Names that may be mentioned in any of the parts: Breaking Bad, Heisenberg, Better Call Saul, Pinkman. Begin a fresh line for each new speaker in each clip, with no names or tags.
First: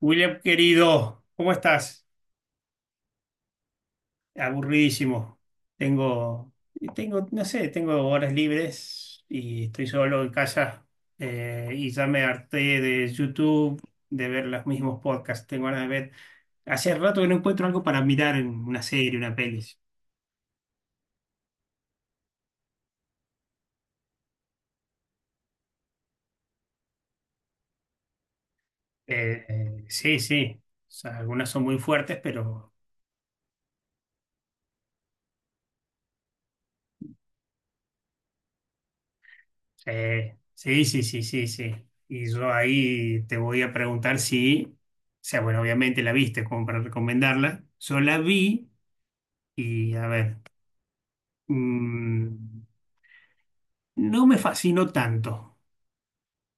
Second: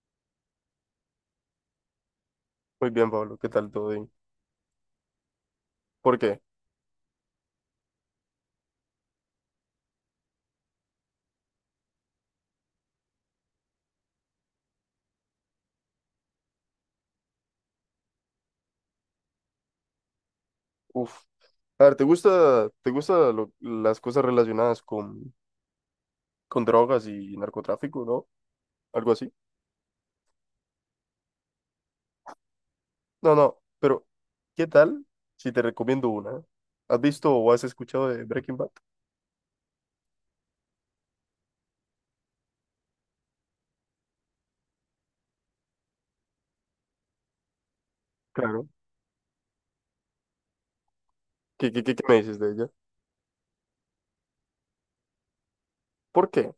William, querido, ¿cómo estás?
Muy bien, Pablo, ¿qué tal todo bien?
Aburridísimo.
¿Por qué?
Tengo, tengo, no sé, tengo horas libres y estoy solo en casa y ya me harté de YouTube, de ver los mismos podcasts. Tengo ganas de ver. Hace rato que no encuentro algo para mirar en una serie, una peli.
Uf. A ver, ¿te gusta las cosas relacionadas con drogas y narcotráfico, ¿no? Algo así.
Sí, sí. O sea, algunas son muy fuertes, pero
No, no, pero ¿qué tal si te recomiendo una? ¿Has visto o has escuchado de Breaking Bad?
Sí, sí, sí, sí, sí. Y yo ahí te voy a preguntar si, o sea, bueno, obviamente la viste como para recomendarla. Yo la
Claro.
vi y, a ver,
¿Qué me
mm,
dices de ella?
no me fascinó tanto.
¿Por qué?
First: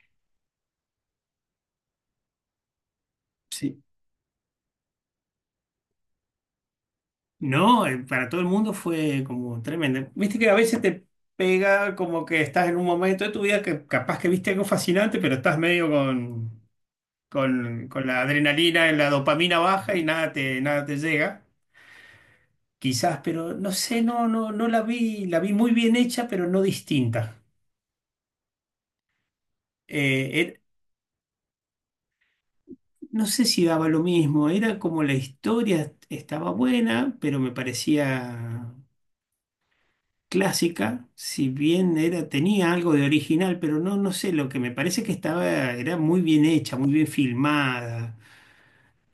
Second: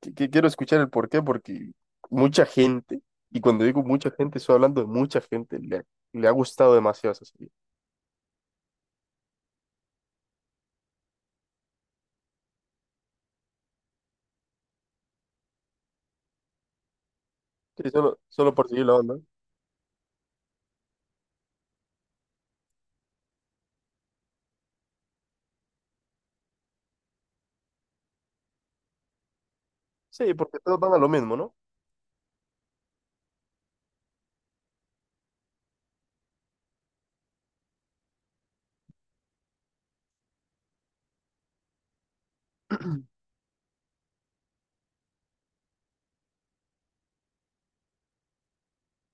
Que quiero escuchar el por qué, porque mucha gente, y cuando
Sí.
digo mucha gente, estoy hablando de mucha gente, le ha gustado demasiado esa serie.
No, para todo el mundo fue como tremendo. Viste que a veces te pega como que estás en un momento de tu vida que capaz que viste algo fascinante, pero estás medio
Sí,
con
solo,
la
solo por seguir
adrenalina,
la
la
onda.
dopamina baja y nada te, nada te llega. Quizás, pero no sé, no, no, no la vi, la vi muy bien hecha, pero no distinta.
Sí,
Eh,
porque
er-
todos van a lo mismo, ¿no?
no sé si daba lo mismo, era como la historia estaba buena, pero me parecía clásica, si bien era, tenía algo de original, pero no, no sé, lo que me parece que estaba, era muy bien hecha, muy bien filmada,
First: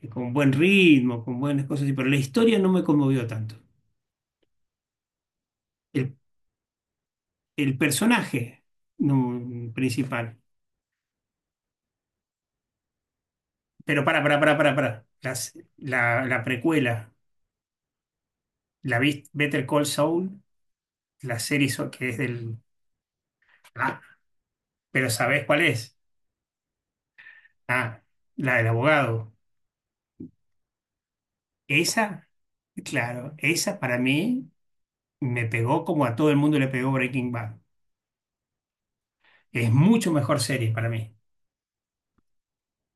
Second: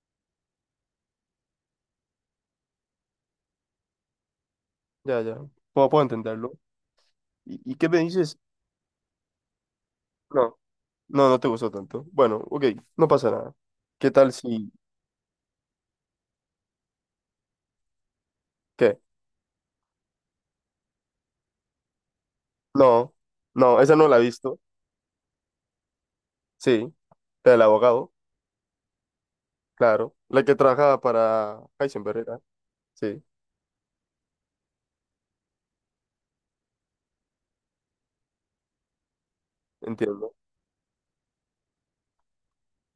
con buen ritmo, con buenas cosas, pero la historia no me conmovió tanto.
Ya, ya. Puedo
El,
entenderlo. ¿Y
el
qué me dices?
personaje no, principal.
No, no, no te gustó tanto. Bueno, ok, no pasa nada.
Pero
¿Qué tal si—
para. La precuela, la
¿Qué?
viste Better Call Saul, la serie que es del...
No, no, esa
Ah,
no la he visto.
pero ¿sabés cuál es?
Sí, la del
Ah,
abogado,
la del abogado.
claro. La que trabajaba para Heisenberg
Esa,
era. Sí,
claro, esa para mí me pegó como a todo el mundo le pegó Breaking Bad. Es mucho
entiendo.
mejor serie para mí.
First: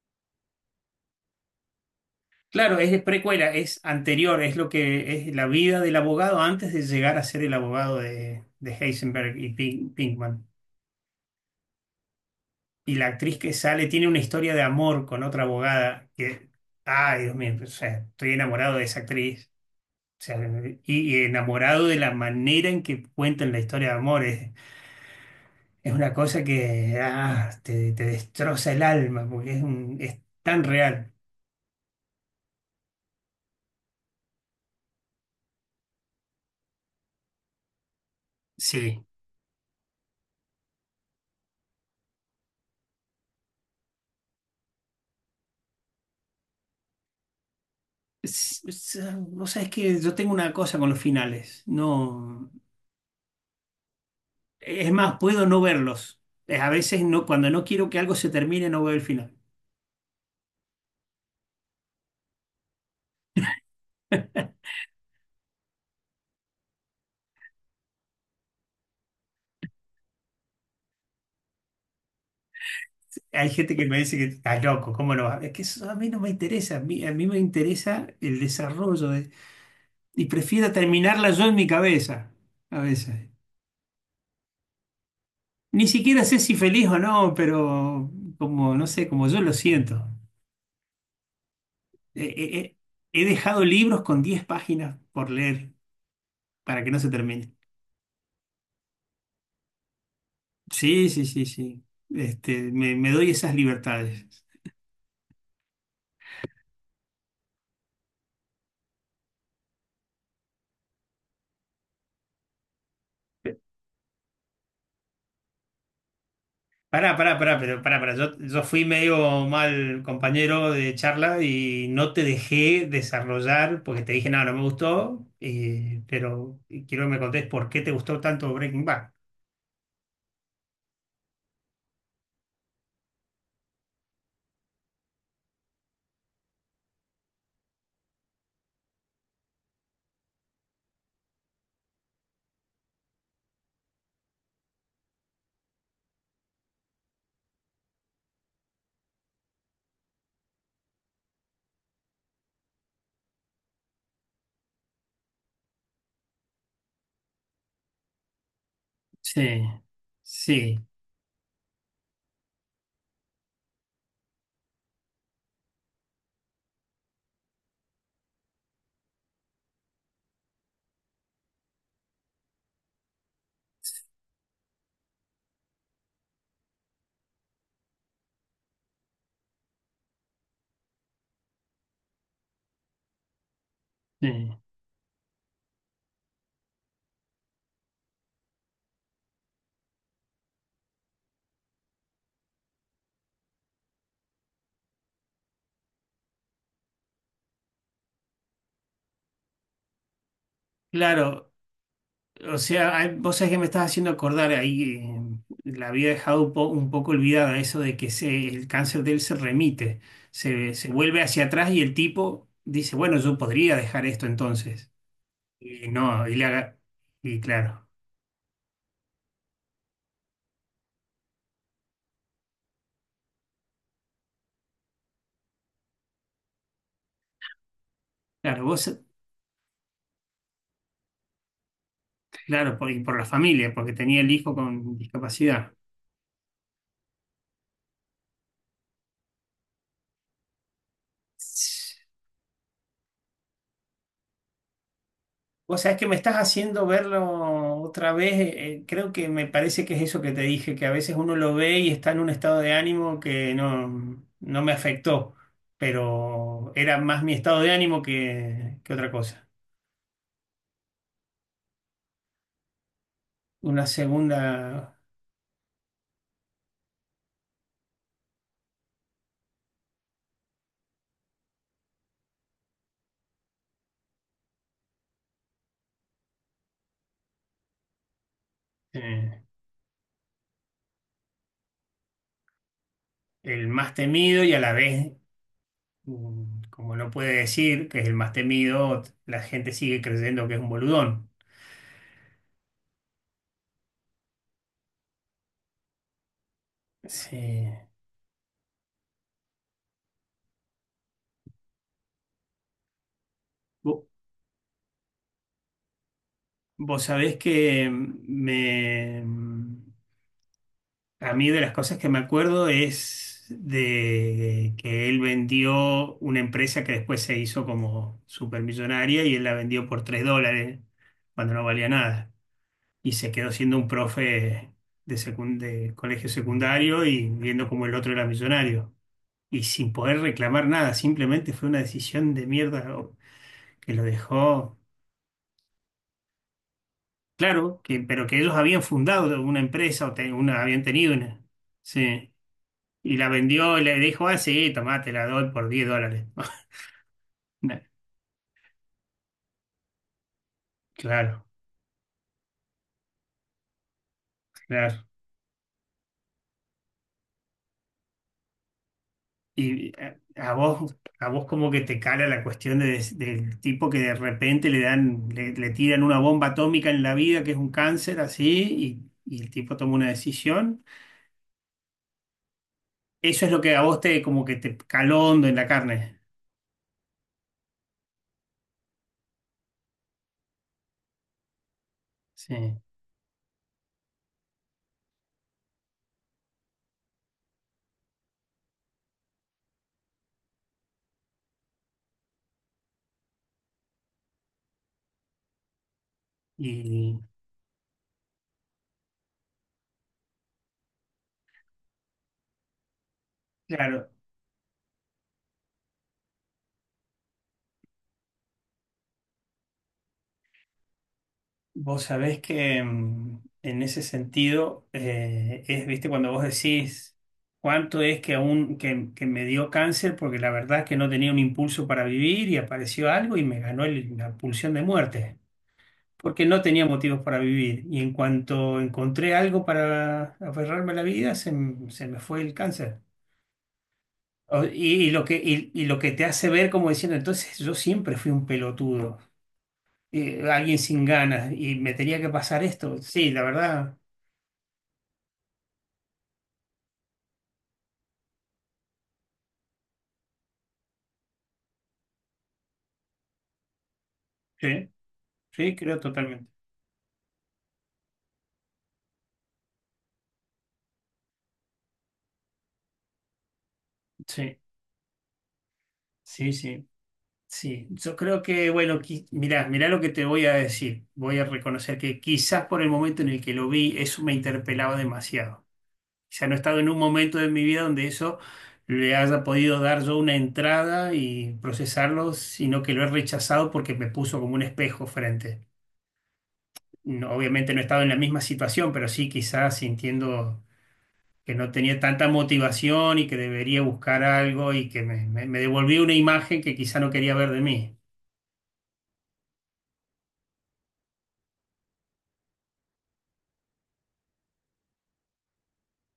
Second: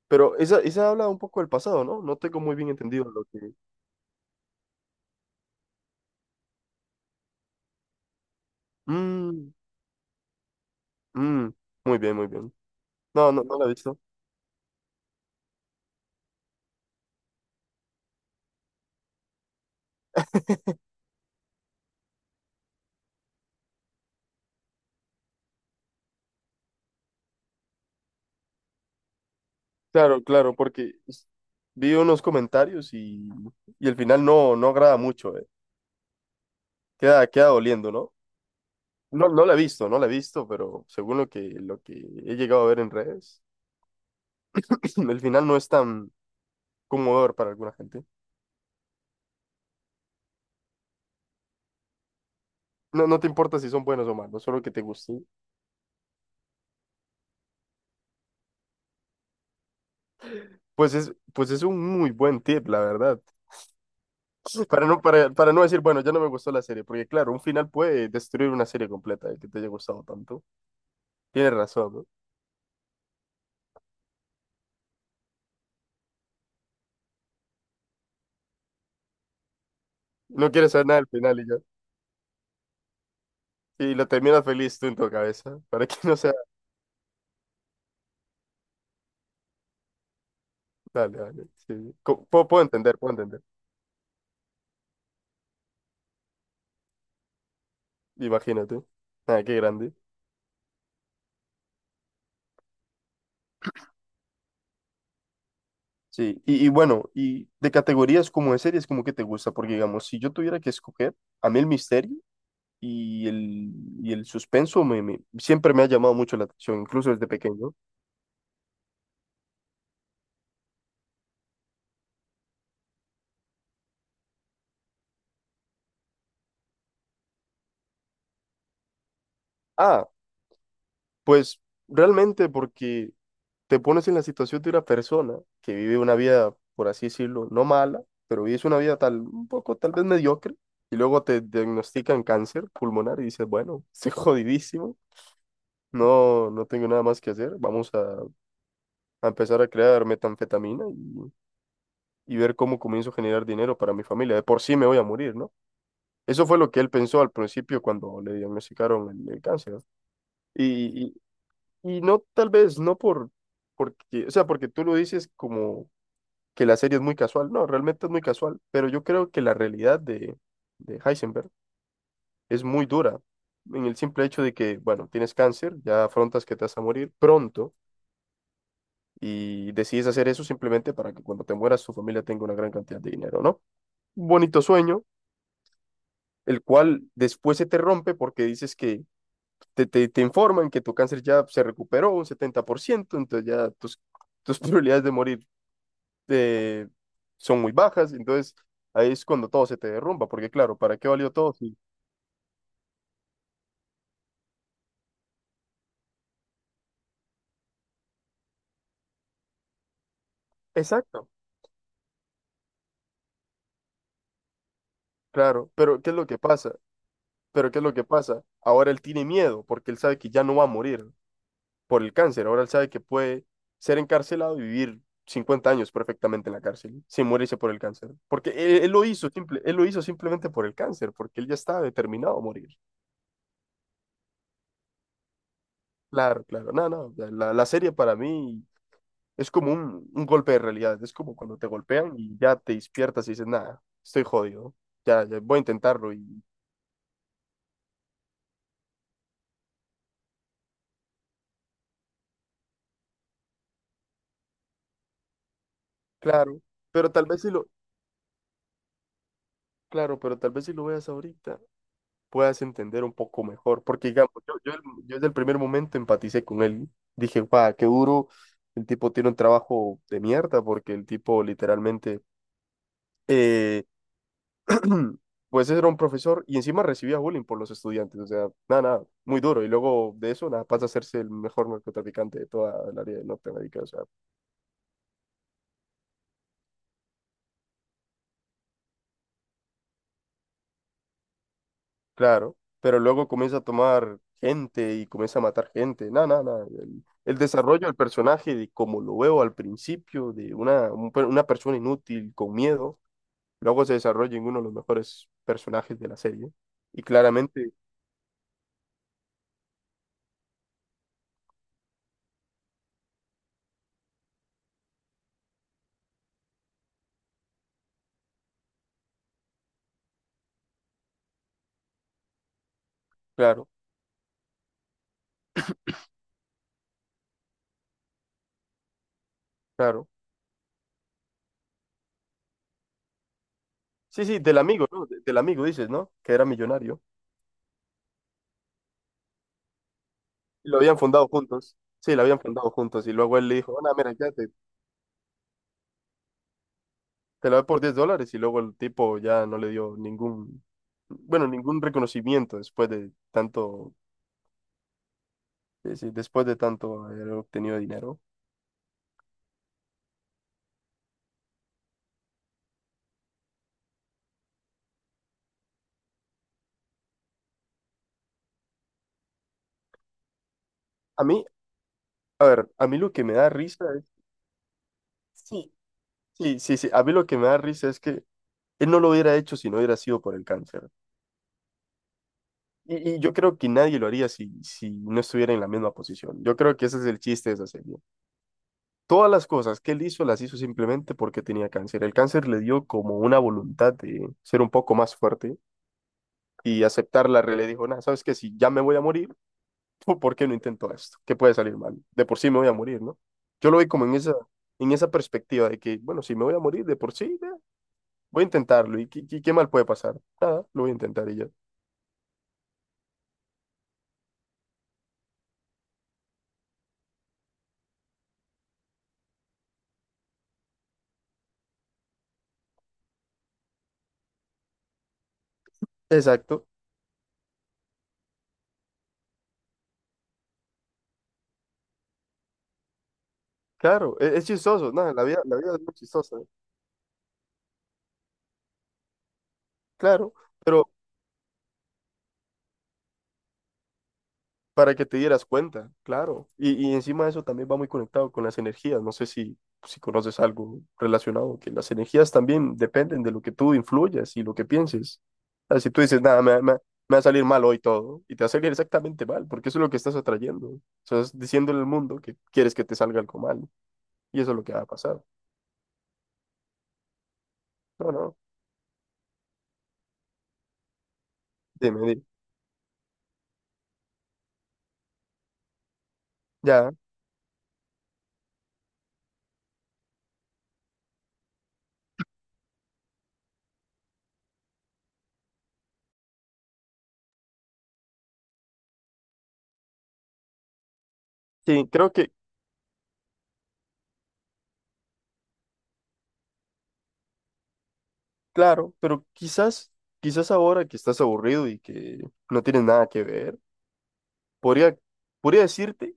Pero esa habla un poco del pasado, ¿no? No tengo muy bien
Claro, es de
entendido lo
precuela,
que—
es anterior, es lo que es la vida del abogado antes de llegar a ser el abogado de Heisenberg y
Mm,
Pinkman.
mm, muy bien, muy bien.
Y la
No,
actriz
no,
que
no la he
sale
visto.
tiene una historia de amor con otra abogada que, ay, Dios mío, o sea, estoy enamorado de esa actriz. O sea, y enamorado de la manera en que cuentan la historia de amor. Es una cosa que te, te destroza el alma porque es, es
Claro, claro,
tan
porque
real.
vi unos comentarios y el final no agrada mucho, eh. Queda doliendo, ¿no?
Sí.
No, no la he visto, no la he visto, pero según lo que he llegado a ver en redes, el final no es tan conmovedor para alguna gente.
Es- es- Vos sabés que yo tengo una cosa con los finales. No,
No, no te importa si son buenos o malos, solo que te
es más,
guste.
puedo no verlos. A veces no, cuando no quiero que algo se termine, no veo el final.
Pues es un muy buen tip, la verdad. Para no decir, bueno, ya no me gustó la serie, porque claro, un final puede destruir una serie completa, el que te haya gustado tanto. Tienes razón, ¿no?
Hay gente que me dice que está loco, ¿cómo no va? Es que eso a mí no me interesa, a mí me interesa el desarrollo y
No
prefiero
quieres saber nada del
terminarla
final
yo
y
en
ya.
mi cabeza, a veces.
Y lo terminas feliz tú en tu cabeza,
Ni
para que no
siquiera
sea—
sé si feliz o no, pero como, no sé, como yo lo siento.
Dale, dale. Sí.
Eh,
Puedo,
eh,
puedo
eh,
entender, puedo
he
entender.
dejado libros con 10 páginas por leer para que no se termine.
Imagínate. Ah, qué grande.
Sí, sí, sí, sí. Este, me doy esas libertades.
Sí, y bueno, y de categorías como de series, como que te gusta, porque digamos, si yo tuviera que escoger, a mí el misterio y el, y el suspenso siempre me ha llamado mucho la atención, incluso desde pequeño.
Pará. Yo fui medio mal compañero de charla y no te dejé desarrollar porque te dije, no, no me gustó, pero quiero que me contés por qué te gustó tanto Breaking Bad.
Ah, pues realmente porque te pones en la situación de una persona que vive una vida, por así decirlo, no mala, pero vives una vida tal, un poco tal vez mediocre, y luego te diagnostican cáncer pulmonar y dices, bueno, estoy jodidísimo, no, no tengo nada más que hacer, vamos a empezar a crear metanfetamina y ver cómo comienzo a generar dinero para mi familia. De por sí me voy a morir, ¿no? Eso fue lo que él pensó al principio cuando le diagnosticaron el
Sí,
cáncer, ¿no?
sí,
Y, y no, tal vez, no por, porque, o sea, porque tú lo dices como que la serie es muy casual. No, realmente es muy casual, pero yo creo que la realidad de Heisenberg es muy dura. En el simple hecho de que, bueno, tienes cáncer, ya afrontas que te vas a morir pronto y decides hacer eso simplemente para que cuando te mueras tu familia tenga una gran cantidad de dinero, ¿no? Un
sí.
bonito sueño, el cual después se te rompe porque dices que te informan que tu cáncer ya se recuperó un 70%, entonces ya tus probabilidades de morir eh, son muy bajas, entonces ahí es cuando todo se te derrumba, porque claro, ¿para qué valió
Claro,
todo? Sí.
o sea, hay- vos sabés que me estás haciendo acordar ahí, la había dejado un un poco olvidada eso de que se, el cáncer de él se remite, se vuelve
Exacto,
hacia atrás y el tipo dice, bueno, yo podría dejar esto entonces.
claro,
Y
pero ¿qué es lo
no, y,
que pasa?
le y
Pero ¿qué es
claro,
lo que pasa? Ahora él tiene miedo porque él sabe que ya no va a morir por el cáncer. Ahora él sabe que puede ser encarcelado y vivir 50 años perfectamente en la cárcel, sin morirse por el cáncer. Porque
claro,
él,
vos,
él lo hizo simple, él lo hizo simplemente por el cáncer, porque él ya estaba determinado a morir.
claro, por, y por la familia, porque tenía el hijo con discapacidad.
Claro, claro. No, no, la serie para mí es como un golpe de realidad. Es como cuando te golpean y ya te despiertas y dices, nada, estoy jodido. Ya, ya voy a
Vos sabés que
intentarlo,
me estás
y
haciendo verlo otra vez, creo que me parece que es eso que te dije, que a veces uno lo ve y está en un estado de ánimo que no, no me afectó,
claro,
pero era
pero
más
tal
mi
vez si
estado
lo,
de ánimo que otra cosa.
claro, pero tal vez si lo veas ahorita. Puedas entender un poco mejor.
Una
Porque, digamos,
segunda,
yo desde el primer momento empaticé con él. Dije, guau, qué duro. El tipo tiene un trabajo de mierda porque el tipo literalmente, eh, pues era un profesor y encima recibía bullying por los estudiantes. O sea, nada, nada, muy
eh,
duro. Y luego de eso, nada, pasa a hacerse el mejor narcotraficante de toda el área de
el
Norteamérica. O
más
sea,
temido y a la vez Mm, como no puede decir que es el más temido, la gente sigue creyendo que es un boludón.
claro, pero luego comienza a tomar gente y comienza a matar gente. No, no, no. El
Sí.
desarrollo del personaje, de como lo veo al principio, de una persona inútil con miedo, luego se
Vo-
desarrolla en uno de los mejores personajes de la serie.
Vos
Y
sabés que
claramente,
a mí de las cosas que me acuerdo es de que él vendió una empresa que después se hizo como supermillonaria y él la vendió por $3 cuando no valía nada. Y se quedó
claro,
siendo un profe de colegio secundario y viendo como el otro era millonario. Y sin
claro.
poder reclamar nada, simplemente fue una decisión de mierda que lo
Sí, sí, del
dejó,
amigo, ¿no? Del amigo dices, ¿no? Que era millonario.
claro, que, pero que ellos habían fundado una empresa
Y lo
habían
habían
tenido
fundado
una,
juntos. Sí, lo
sí,
habían fundado juntos. Y
y la
luego él le
vendió
dijo, ah,
y
no,
le
mira, ya.
dijo, ah, sí, tomá, te la doy por $10.
Te la da
No,
por $10 y luego el tipo ya no le dio ningún,
claro,
bueno, ningún reconocimiento después de tanto,
claro.
sí, sí, después de tanto haber obtenido dinero.
Y a vos como que te cala la cuestión de del tipo que de repente le dan, le tiran una bomba atómica en la vida, que es un cáncer así, y el tipo toma una decisión.
A mí, a ver, a mí lo que me
Eso
da
es lo que a
risa
vos
es,
te como que te caló hondo en la
sí,
carne.
sí, sí, sí, a mí lo que me da risa es que él no lo hubiera hecho si no hubiera sido por el cáncer.
Sí.
Y yo creo que nadie lo haría si no estuviera en la misma posición. Yo creo que ese es el chiste de esa serie. Todas las cosas que él hizo las hizo simplemente porque tenía cáncer. El cáncer le dio como una voluntad de ser un poco más fuerte y
Y
aceptar la realidad. Dijo, nada, sabes que si ya me voy a morir, ¿por qué no intento esto? ¿Qué puede salir mal? De por sí me voy a morir, ¿no? Yo lo vi como
claro,
en esa perspectiva de que, bueno, si me voy a morir de por sí, ya, voy a intentarlo. ¿Y qué mal puede pasar? Nada, lo voy a intentar y ya.
vos sabés que en ese sentido es, viste, cuando vos decís cuánto es que aún que me dio cáncer porque la verdad es que no tenía un impulso para vivir y apareció algo y me ganó la pulsión de muerte. Porque no
Exacto.
tenía motivos para vivir. Y en cuanto encontré algo para aferrarme a la vida, se me fue el cáncer.
Claro, es, chistoso,
Y
nada, la
lo que,
vida, la vida es
y
muy
lo que te
chistosa, ¿eh?
hace ver como diciendo, entonces yo siempre fui un pelotudo,
Claro,
alguien
pero
sin ganas, y me tenía que pasar esto. Sí, la verdad,
para que te dieras cuenta, claro. Y encima de eso también va muy conectado con las energías. No sé si conoces algo relacionado, que las energías también dependen de lo que tú influyas y lo que
sí,
pienses. O
sí,
sea, si
creo
tú dices, nada,
totalmente.
me va a salir mal hoy todo, y te va a salir exactamente mal, porque eso es lo que estás atrayendo. Estás diciéndole al mundo que quieres que te salga algo mal, y eso es
Sí,
lo que va a pasar.
sí, sí, sí.
No,
Yo
no,
creo que, bueno, mirá, mirá lo que te voy a decir. Voy a reconocer
dime,
que
dime.
quizás por el momento en el que lo vi, eso me interpelaba demasiado. Ya no he estado en
Ya,
un momento de mi vida donde eso le haya podido dar yo una entrada y procesarlo, sino que lo he rechazado porque me puso como un espejo frente. No, obviamente no he estado en la misma situación, pero sí quizás sintiendo que no
sí,
tenía
creo
tanta
que,
motivación y que debería buscar algo y que me devolvió una imagen que quizá no quería ver de mí.
claro, pero quizás ahora que estás aburrido y que no tienes nada que ver, podría— Podría decirte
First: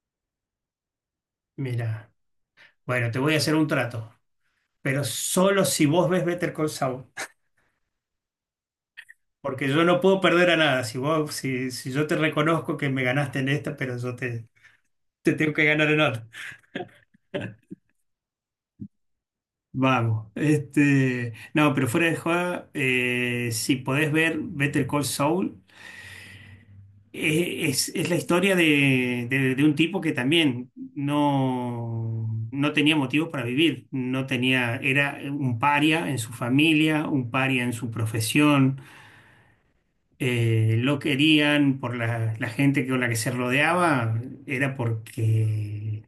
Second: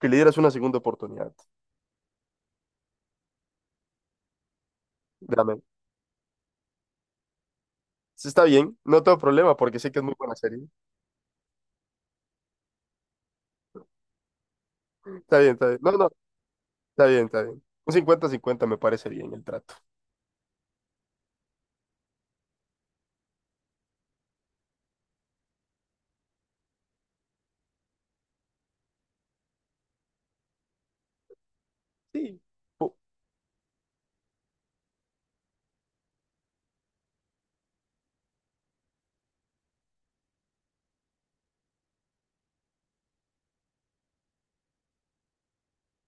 que le dieras una segunda oportunidad.
Mira, bueno, te voy a hacer un trato, pero
Dame.
solo si vos ves Better Call Saul.
Sí, está bien, no tengo problema
Porque
porque
yo
sé que
no
es muy
puedo
buena
perder a
serie.
nada. Si vos, si, si yo te reconozco que me ganaste en esta, pero te
Está
tengo
bien,
que
está bien.
ganar
No,
en
no,
otra.
está bien, está bien. Un 50-50 me parece bien el trato.
Vamos. Este, no, pero fuera de joda, si podés ver Better Call Saul, es la historia de, de un tipo que también no,
Sí,
no tenía
po-
motivos para vivir. No tenía, era un paria en su familia, un paria en su profesión lo querían por la gente con la que se rodeaba, era porque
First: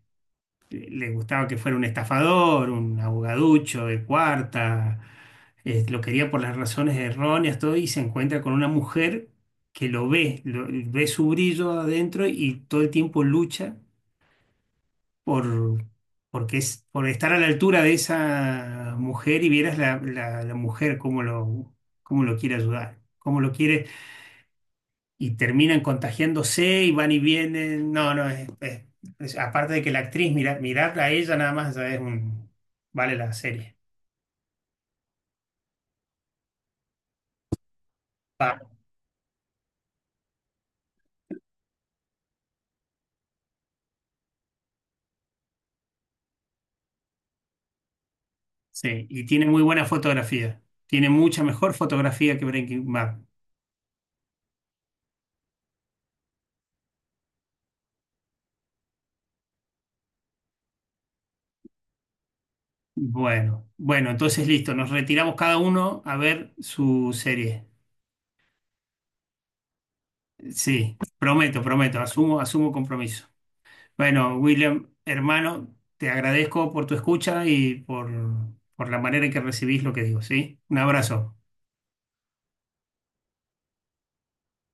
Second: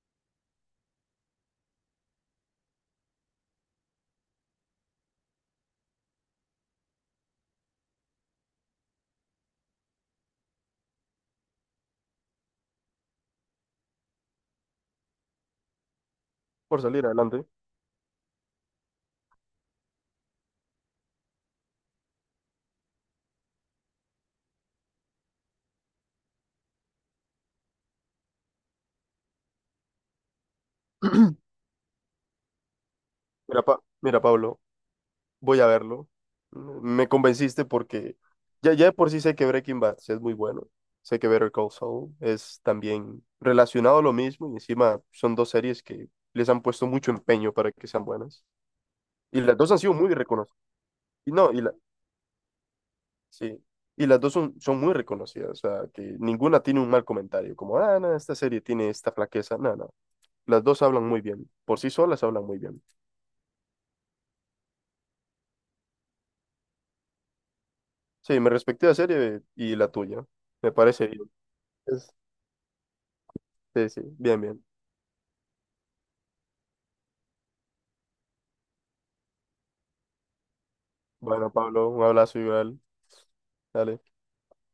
le gustaba que fuera un estafador, un abogaducho de cuarta, lo quería por las razones erróneas, todo, y se encuentra con una mujer que lo ve, ve su brillo adentro y todo el tiempo lucha por... Porque es por
salir
estar a
adelante.
la altura de esa mujer y vieras la mujer cómo lo quiere ayudar, cómo lo quiere y terminan contagiándose y van y vienen. No, no, es, aparte de que la actriz, mira, mirarla a ella nada más ya es un, vale la
Mira,
serie.
Pa- mira, Pablo, voy a verlo. Me convenciste porque
Va.
ya, ya de por sí sé que Breaking Bad sí es muy bueno. Sé que Better Call Saul es también relacionado a lo mismo y encima son dos series que les han puesto mucho empeño para que sean buenas.
Sí, y
Y
tiene
las
muy
dos han
buena
sido muy reconocidas.
fotografía. Tiene
Y
mucha
no, y
mejor
la,
fotografía que Breaking Bad.
sí. Y las dos son muy reconocidas, o sea, que ninguna tiene un mal comentario, como, ah, no, esta serie tiene esta flaqueza, no, no. Las dos hablan muy bien, por sí solas hablan muy bien.
Bueno, bueno, entonces listo, nos retiramos cada uno a ver su serie.
Sí, me respecté la serie y la tuya, me
Sí,
parece bien.
prometo, prometo,
Es-
asumo, asumo compromiso.
sí, sí,
Bueno,
bien, bien.
William, hermano, te agradezco por tu escucha y por la manera en que recibís lo que digo, ¿sí? Un abrazo.
Bueno, Pablo, un abrazo igual, dale.